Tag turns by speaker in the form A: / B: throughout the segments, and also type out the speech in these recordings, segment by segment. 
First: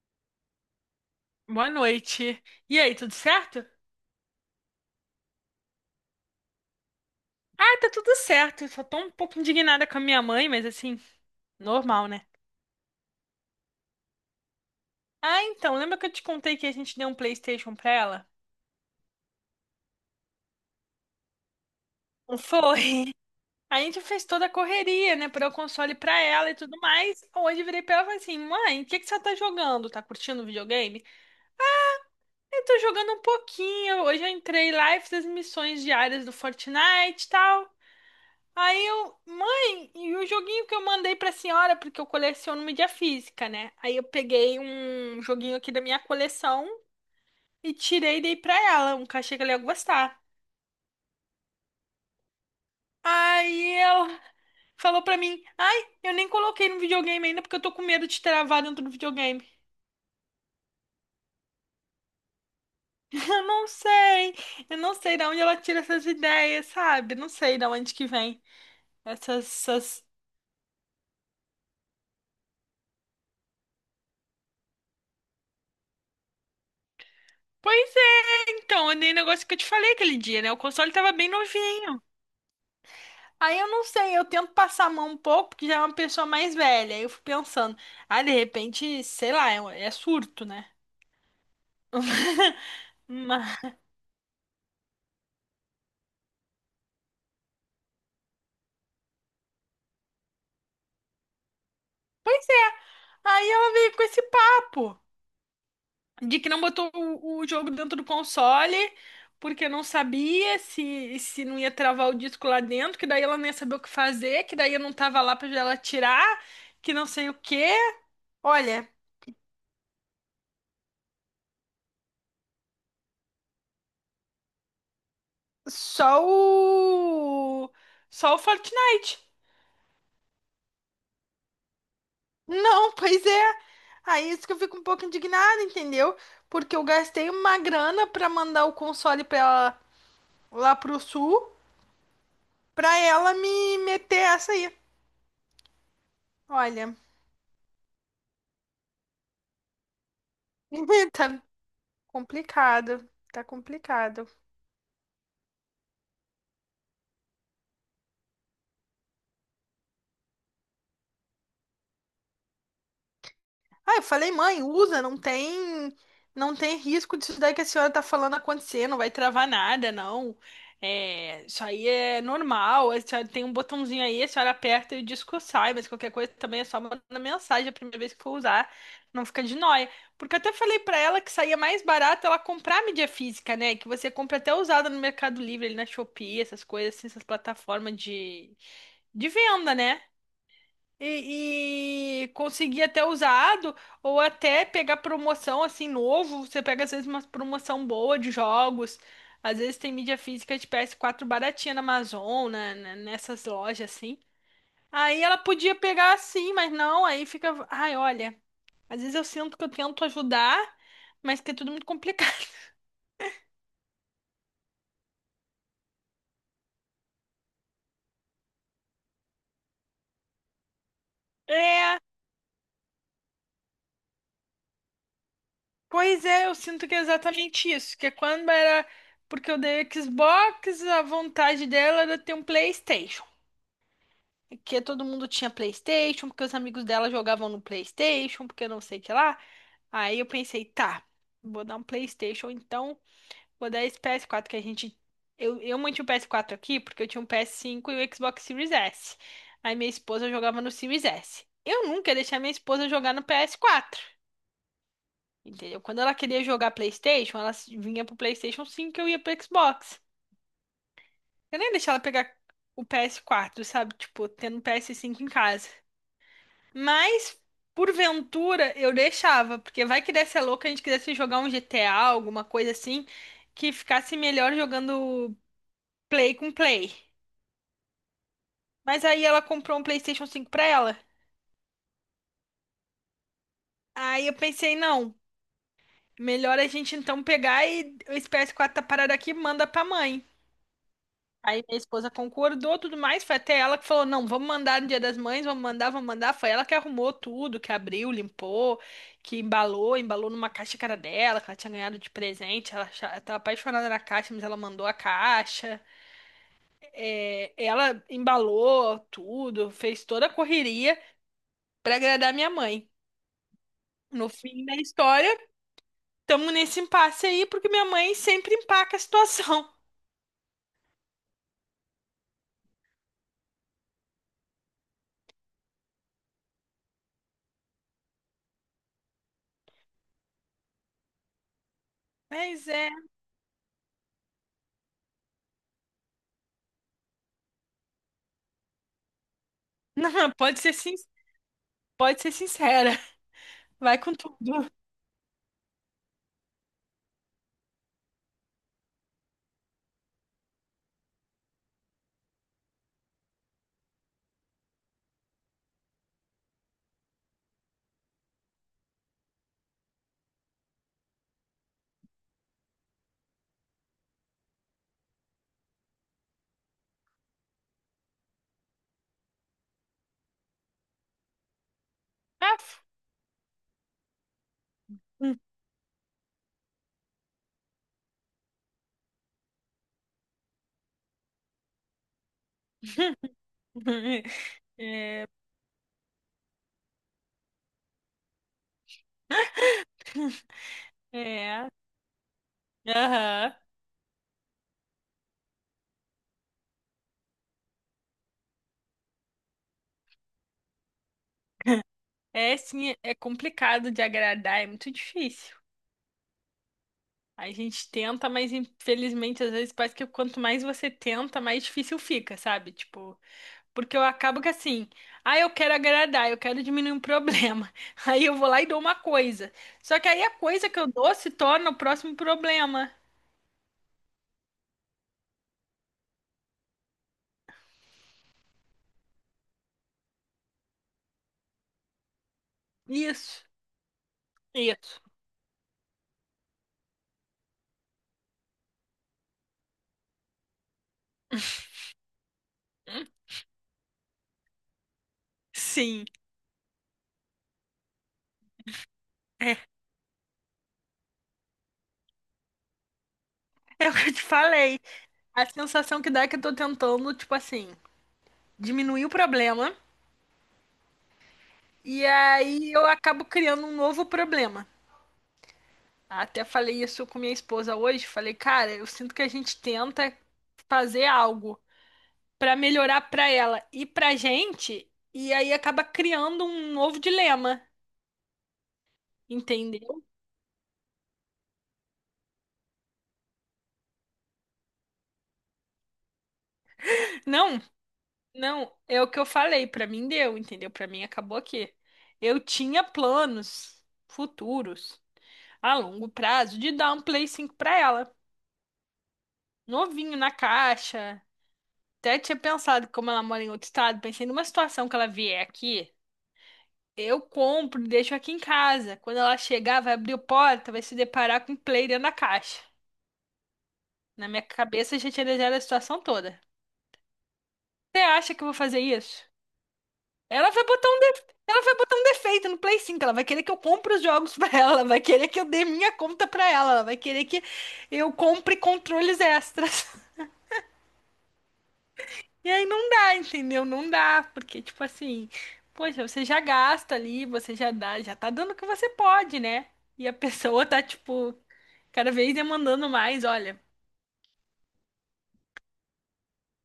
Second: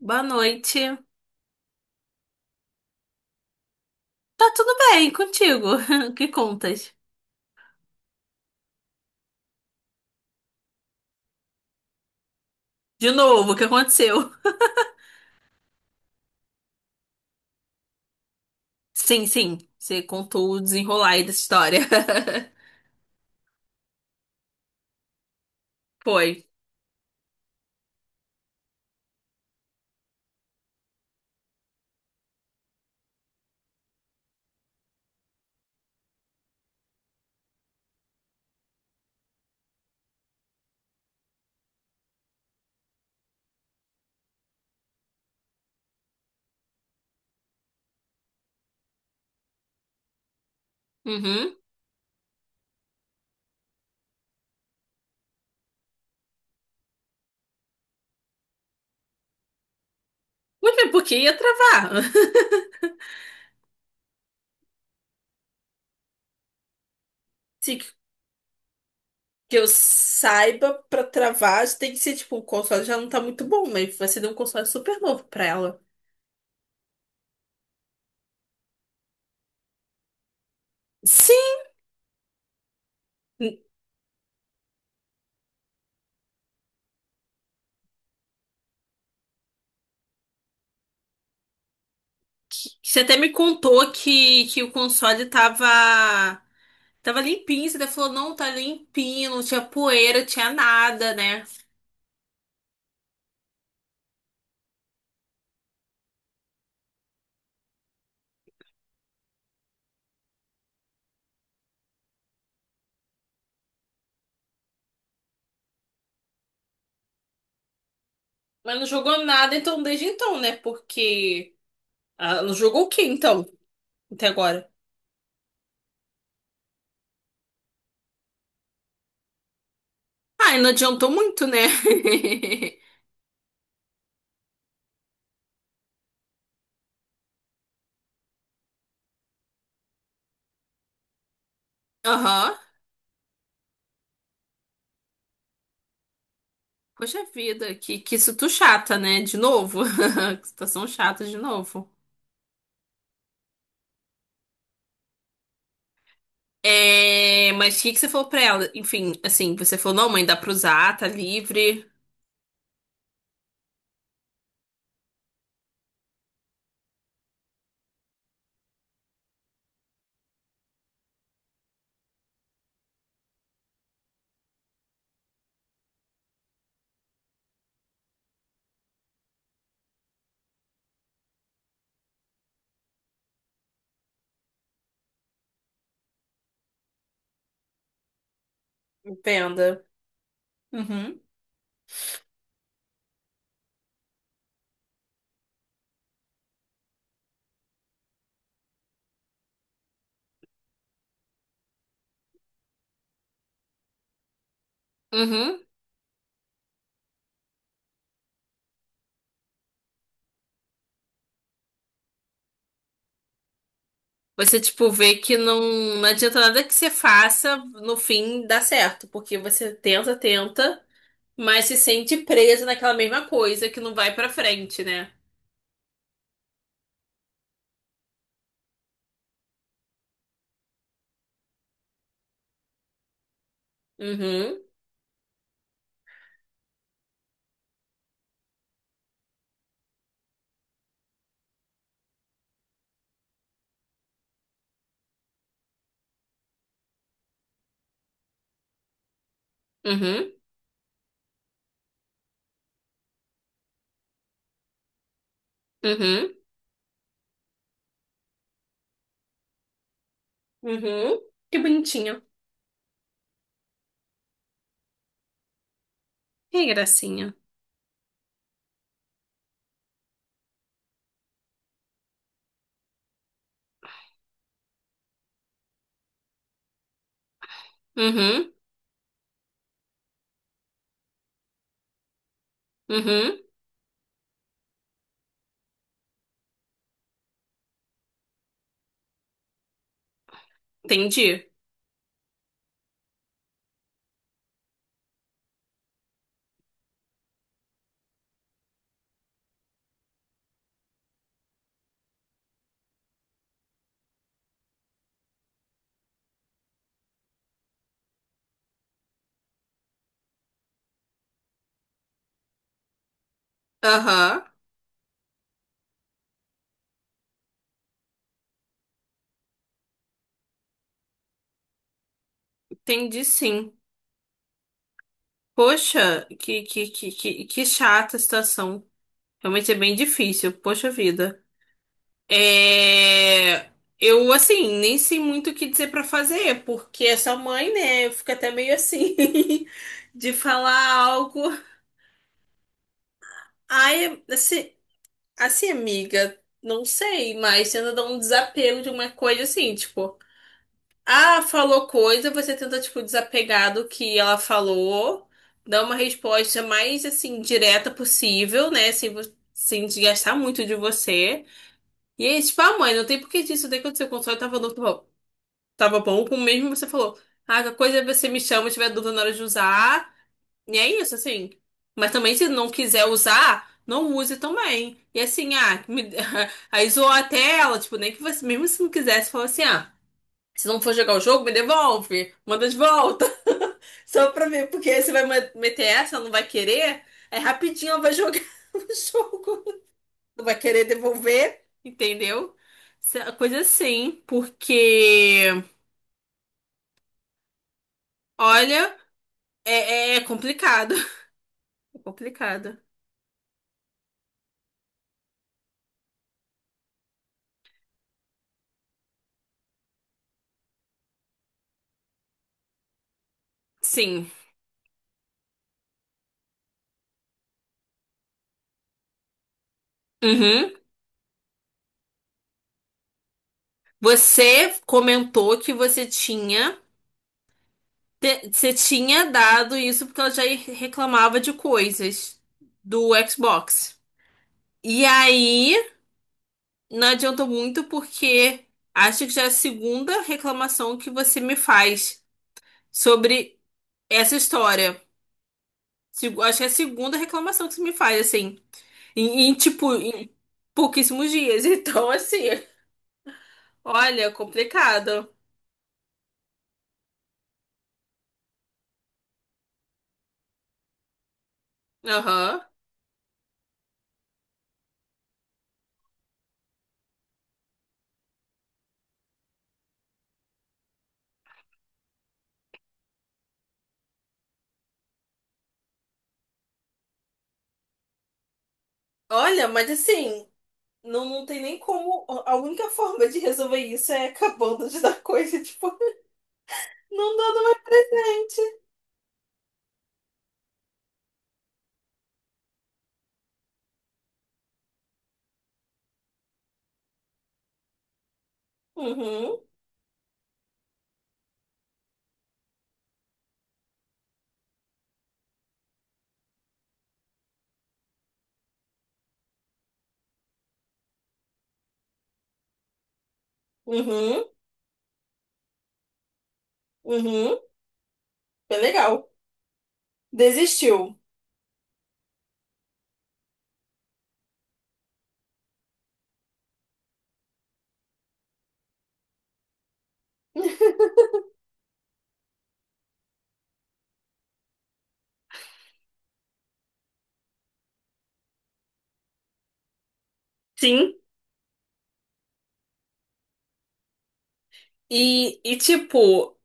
A: Boa noite.
B: Boa noite. E aí, tudo certo?
A: Tá tudo bem contigo? O que contas?
B: Ah, tá tudo certo. Só tô um pouco indignada com a minha mãe, mas assim, normal, né?
A: De novo, o que aconteceu?
B: Ah, então, lembra que eu te contei que a gente deu um PlayStation pra ela?
A: Sim. Você contou o desenrolar aí dessa história.
B: Foi. A gente fez toda a correria, né, pra dar o console pra
A: Foi.
B: ela e tudo mais. Hoje eu virei pra ela e falei assim: mãe, o que que você tá jogando? Tá curtindo o videogame? Eu tô jogando um pouquinho. Hoje eu entrei lá e fiz as missões diárias do Fortnite e tal. Aí eu, mãe, e o joguinho que eu mandei pra senhora, porque eu coleciono mídia física, né? Aí eu peguei um joguinho aqui da minha coleção e tirei e dei pra ela, um cachê que ela ia gostar.
A: Uhum.
B: Aí ela falou pra mim: ai, eu nem coloquei no videogame ainda porque eu tô com medo de travar dentro do videogame.
A: Muito bem, porque ia travar.
B: Eu não sei, eu não sei de onde ela tira essas ideias, sabe? Não sei de
A: Se
B: onde que vem essas,
A: que eu
B: essas...
A: saiba, pra travar, tem que ser tipo, o console já não tá muito bom, mas você deu um console super novo pra ela.
B: Pois é, então, é nem negócio que eu te falei aquele dia, né? O console tava bem
A: Sim!
B: novinho. Aí eu não sei, eu tento passar a mão um pouco, porque já é uma pessoa mais velha. Aí eu fico pensando, ah, de repente, sei lá, é, um, é surto, né?
A: Você até me
B: Mas-
A: contou que o console tava, tava limpinho. Você até falou, não, tá limpinho, não tinha poeira, não tinha nada, né?
B: Pois é. Aí ela veio com esse papo de que não botou o jogo dentro do console, porque não sabia se não ia travar o disco lá dentro, que daí ela não ia saber o que fazer, que daí eu não tava lá pra ela tirar, que não sei o quê.
A: Mas não
B: Olha,
A: jogou nada então desde então, né? Porque ah, não jogou o que então? Até agora.
B: só o. só o Fortnite.
A: Ah, e não adiantou muito, né?
B: Não, pois é. Aí é isso que eu fico um pouco indignada, entendeu? Porque eu gastei uma grana pra mandar o console pra ela lá pro sul,
A: Aham.
B: pra ela me meter essa aí. Olha,
A: Poxa vida, que isso tu chata, né? De novo. Que situação chata de
B: tá
A: novo.
B: complicado, tá complicado.
A: É, mas o que que você falou pra ela? Enfim, assim, você falou, não, mãe, dá pra usar, tá livre.
B: Ah, eu falei, mãe, usa, não tem risco disso daí que a senhora tá falando acontecer, não vai travar nada, não. É, isso aí é normal, a senhora tem um botãozinho aí, a senhora aperta e o disco sai, mas qualquer coisa também é só mandar mensagem a primeira vez que for usar, não fica de nóia. Porque eu até falei pra ela que saía mais barato ela comprar mídia física, né? Que você compra até usada no Mercado Livre, ali na Shopee, essas coisas assim, essas plataformas de venda,
A: Entenda.
B: né?
A: Uhum.
B: E conseguir até usado ou até pegar promoção assim novo. Você pega às vezes uma promoção boa de jogos. Às vezes tem mídia física de PS4 baratinha na Amazon, né, nessas lojas assim. Aí ela
A: Uhum.
B: podia pegar assim, mas não, aí fica, ai, olha, às vezes eu sinto que eu tento ajudar, mas que é tudo muito complicado.
A: Você, tipo, vê que não, não adianta nada que você faça, no fim dá certo. Porque você tenta, tenta. Mas se
B: É,
A: sente presa naquela mesma coisa que não vai pra frente, né?
B: pois é, eu sinto que é exatamente isso, que é quando era porque eu dei Xbox, a vontade dela era ter um PlayStation.
A: Uhum,
B: Que todo mundo tinha PlayStation, porque os amigos dela jogavam no PlayStation, porque não sei o que lá. Aí eu pensei, tá, vou dar um PlayStation, então vou dar esse PS4 que a gente. Eu mantive o PS4 aqui porque eu tinha um PS5 e o Xbox Series S. Aí minha esposa
A: uhum,
B: jogava no Series S. Eu nunca ia deixar minha esposa jogar no PS4, entendeu? Quando ela
A: uhum,
B: queria jogar PlayStation, ela vinha pro PlayStation 5 e eu ia pro Xbox.
A: uhum.
B: Eu
A: Que
B: nem ia deixar ela
A: bonitinho.
B: pegar o PS4, sabe? Tipo, tendo um PS5 em casa.
A: Que gracinha.
B: Mas, porventura, eu deixava, porque vai que desse a louca, a gente quisesse jogar um GTA, alguma coisa assim, que ficasse melhor jogando Play com Play.
A: Uhum,
B: Mas aí ela comprou um PlayStation 5 pra ela.
A: uhum.
B: Aí eu pensei, não, melhor a gente então pegar e esse PS4 tá parado aqui, manda pra mãe.
A: Entendi.
B: Aí minha esposa concordou, tudo mais. Foi até ela que falou: não, vamos mandar no Dia das Mães, vamos mandar, vamos mandar. Foi ela que arrumou tudo, que abriu, limpou, que embalou, numa caixa que era dela, que ela tinha ganhado de presente. Ela tava apaixonada na caixa, mas ela mandou a caixa. É, ela embalou tudo, fez toda a correria pra agradar minha mãe. No
A: Aham,
B: fim da história, estamos nesse impasse aí, porque minha mãe sempre empaca a situação.
A: entendi sim. Poxa, que chata a situação. Realmente é bem difícil. Poxa vida.
B: Mas é.
A: É... Eu, assim, nem sei muito o que dizer pra fazer, porque essa mãe, né, fica até meio assim,
B: Não,
A: de
B: pode ser,
A: falar
B: sin-
A: algo.
B: pode ser sincera. Vai com
A: Ai,
B: tudo.
A: assim. Assim, amiga, não sei, mas tenta dar um desapego de uma coisa assim, tipo, ah, falou coisa, você tenta, tipo, desapegar do que ela falou, dar uma resposta mais, assim, direta possível, né, sem, sem desgastar muito de você. E aí, tipo, ah, mãe, não tem por que disso daí acontecer, o console tava, tava bom, como mesmo você falou. Ah, a coisa é você me chama, se tiver dúvida na hora de usar. E é isso, assim. Mas também, se não
B: Ah,
A: quiser usar, não use também. E assim, ah, me... aí zoou a tela, tipo, nem que você, mesmo se não quisesse, falou assim, ah, se não for jogar o jogo, me devolve, manda de volta. Só pra ver porque aí você vai
B: é,
A: meter essa, não vai querer, aí rapidinho ela vai jogar o jogo. Não vai querer devolver,
B: é,
A: entendeu? Essa
B: aham.
A: coisa assim, porque, olha, é complicado. É
B: É
A: complicado.
B: sim, é complicado de agradar, é muito difícil. A gente tenta, mas infelizmente às vezes parece que quanto mais você tenta, mais difícil fica, sabe? Tipo, porque eu
A: Sim.
B: acabo que assim, ah, eu quero agradar, eu quero diminuir um problema. Aí eu vou lá e dou uma coisa. Só que aí a coisa
A: Uhum.
B: que eu dou se torna o próximo problema.
A: Você comentou que você tinha, você tinha dado isso porque ela já reclamava de coisas do
B: Isso,
A: Xbox.
B: isso.
A: E aí, não adiantou muito porque acho que já é a segunda reclamação que você me faz
B: Hum,
A: sobre essa história.
B: sim,
A: Acho que é a segunda reclamação que você me faz, assim, em,
B: é,
A: tipo, em pouquíssimos dias. Então, assim,
B: é o que eu te
A: olha,
B: falei.
A: complicado.
B: A sensação que dá é que eu tô tentando, tipo assim, diminuir o problema e
A: Aham.
B: aí eu acabo criando um novo problema. Até falei isso com minha esposa hoje, falei, cara, eu sinto que a gente tenta fazer algo pra melhorar pra ela e pra gente e aí acaba criando um novo dilema,
A: Olha, mas
B: entendeu?
A: assim. Não, não tem nem como. A única forma de resolver isso é acabando de dar coisa. Tipo, não dá
B: Não,
A: doente.
B: não, é o que eu falei, pra mim deu, entendeu? Pra mim acabou aqui. Eu tinha planos futuros a longo prazo de dar um Play 5 pra ela,
A: Uhum,
B: novinho na caixa. Até tinha pensado, como ela mora em outro estado, pensei numa situação que ela vier aqui, eu compro e deixo aqui em casa. Quando ela chegar, vai abrir a porta, vai se deparar com o play dentro da caixa. Na minha
A: uhum,
B: cabeça já tinha desenhado a situação toda.
A: uhum.
B: Você acha que eu vou
A: É
B: fazer
A: legal.
B: isso? Ela vai botar um de...
A: Desistiu.
B: ela vai botar um defeito no Play 5. Ela vai querer que eu compre os jogos pra ela, ela vai querer que eu dê minha conta pra ela, ela vai querer que eu compre controles extras. E aí não dá, entendeu? Não dá, porque, tipo assim, poxa, você já gasta ali, você já dá, já tá dando o que você pode, né? E a pessoa tá,
A: Sim,
B: tipo, cada vez demandando mais, olha.
A: e tipo,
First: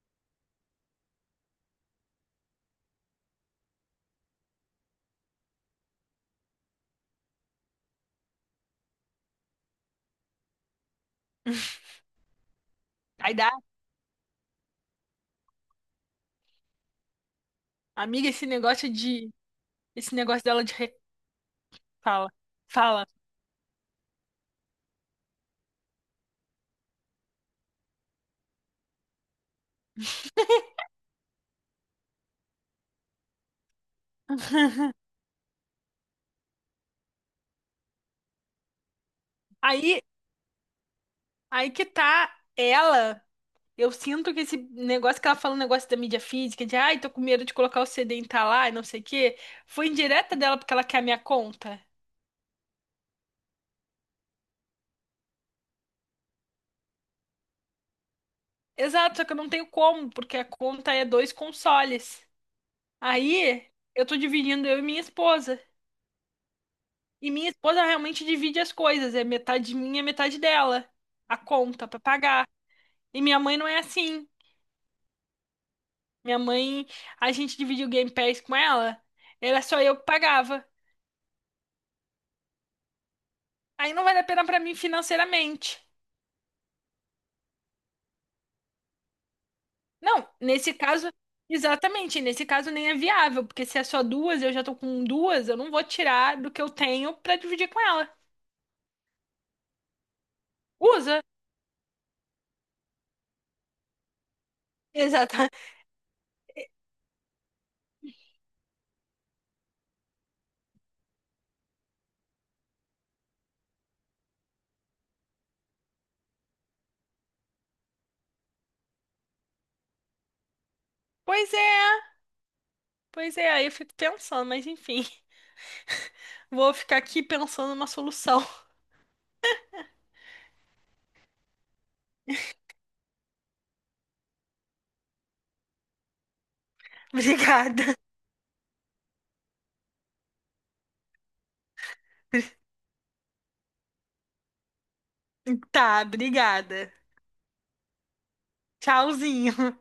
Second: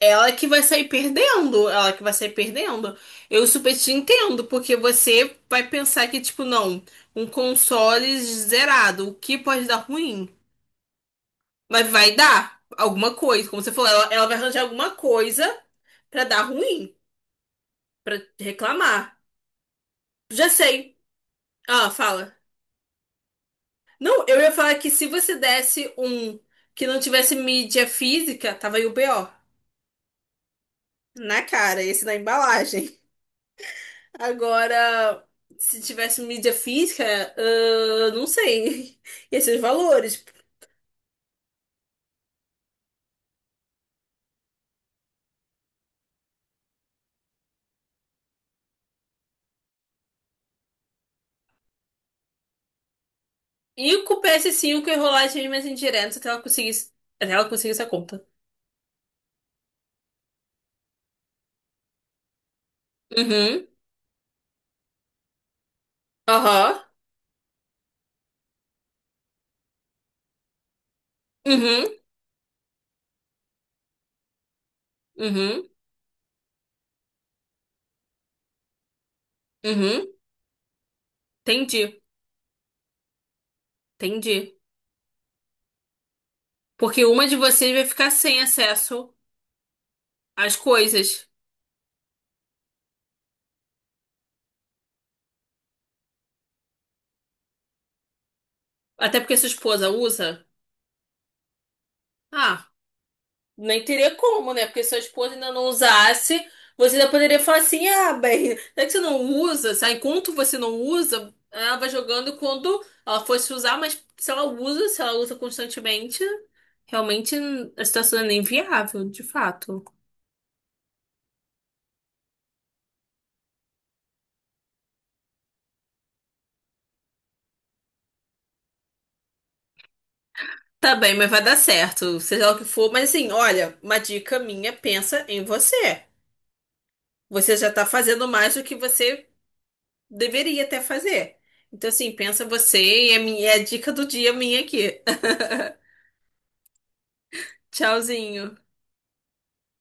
A: ela que vai sair perdendo, ela que vai sair perdendo. Eu super te entendo, porque você vai pensar que, tipo, não, um console zerado, o que pode dar ruim? Mas vai dar alguma
B: Aí
A: coisa,
B: dá,
A: como você falou, ela vai arranjar alguma coisa pra dar ruim. Pra
B: amiga, esse negócio
A: reclamar.
B: de, esse negócio
A: Já
B: dela
A: sei. Ah,
B: fala,
A: fala.
B: fala.
A: Não, eu ia falar que se você desse um que não tivesse mídia física, tava aí o BO. Na cara, esse na embalagem. Agora, se tivesse mídia física, ah, não sei. Ia ser os
B: Aí,
A: valores.
B: aí que tá ela. Eu sinto que esse negócio que ela fala, o negócio da mídia física, de ai, tô com medo de colocar o CD em tal lá e não sei o quê, foi indireta dela porque ela quer a minha conta.
A: E com o PS5 ia rolar as mesmas indiretas até ela conseguisse a conta.
B: Exato, só que eu não tenho como, porque a conta é dois consoles.
A: Uhum.
B: Aí eu tô dividindo eu e minha esposa.
A: Aham.
B: E minha esposa realmente divide as coisas, é metade minha, metade dela. A conta
A: Uhum.
B: pra pagar. E minha mãe não é assim.
A: Uhum.
B: Minha mãe, a gente dividiu o Game Pass com ela, era só eu que
A: Uhum.
B: pagava.
A: Entendi.
B: Aí não vale a
A: Entendi.
B: pena pra mim financeiramente.
A: Porque uma de vocês vai ficar sem acesso
B: Não,
A: as
B: nesse caso,
A: coisas.
B: exatamente, nesse caso nem é viável, porque se é só duas, eu já tô com duas, eu não vou tirar do que eu tenho pra dividir com ela.
A: Até porque sua esposa usa.
B: Usa.
A: Ah, nem teria como, né? Porque se a esposa ainda
B: Exatamente.
A: não usasse, você ainda poderia falar assim: ah, bem, não é que você não usa, sabe? Enquanto você não usa, ela vai jogando e quando ela fosse usar, mas se ela usa, se ela usa constantemente, realmente a situação é inviável, de fato.
B: Pois é, pois é, aí eu fico pensando, mas enfim, vou ficar aqui pensando numa solução.
A: Tá bem, mas vai dar certo, seja lá o que for. Mas assim, olha, uma dica minha, pensa em você. Você já tá
B: Obrigada.
A: fazendo mais do que você deveria até fazer. Então, assim, pensa você e a minha, é a dica do dia minha aqui.
B: Tá, obrigada.
A: Tchauzinho.
B: Tchauzinho.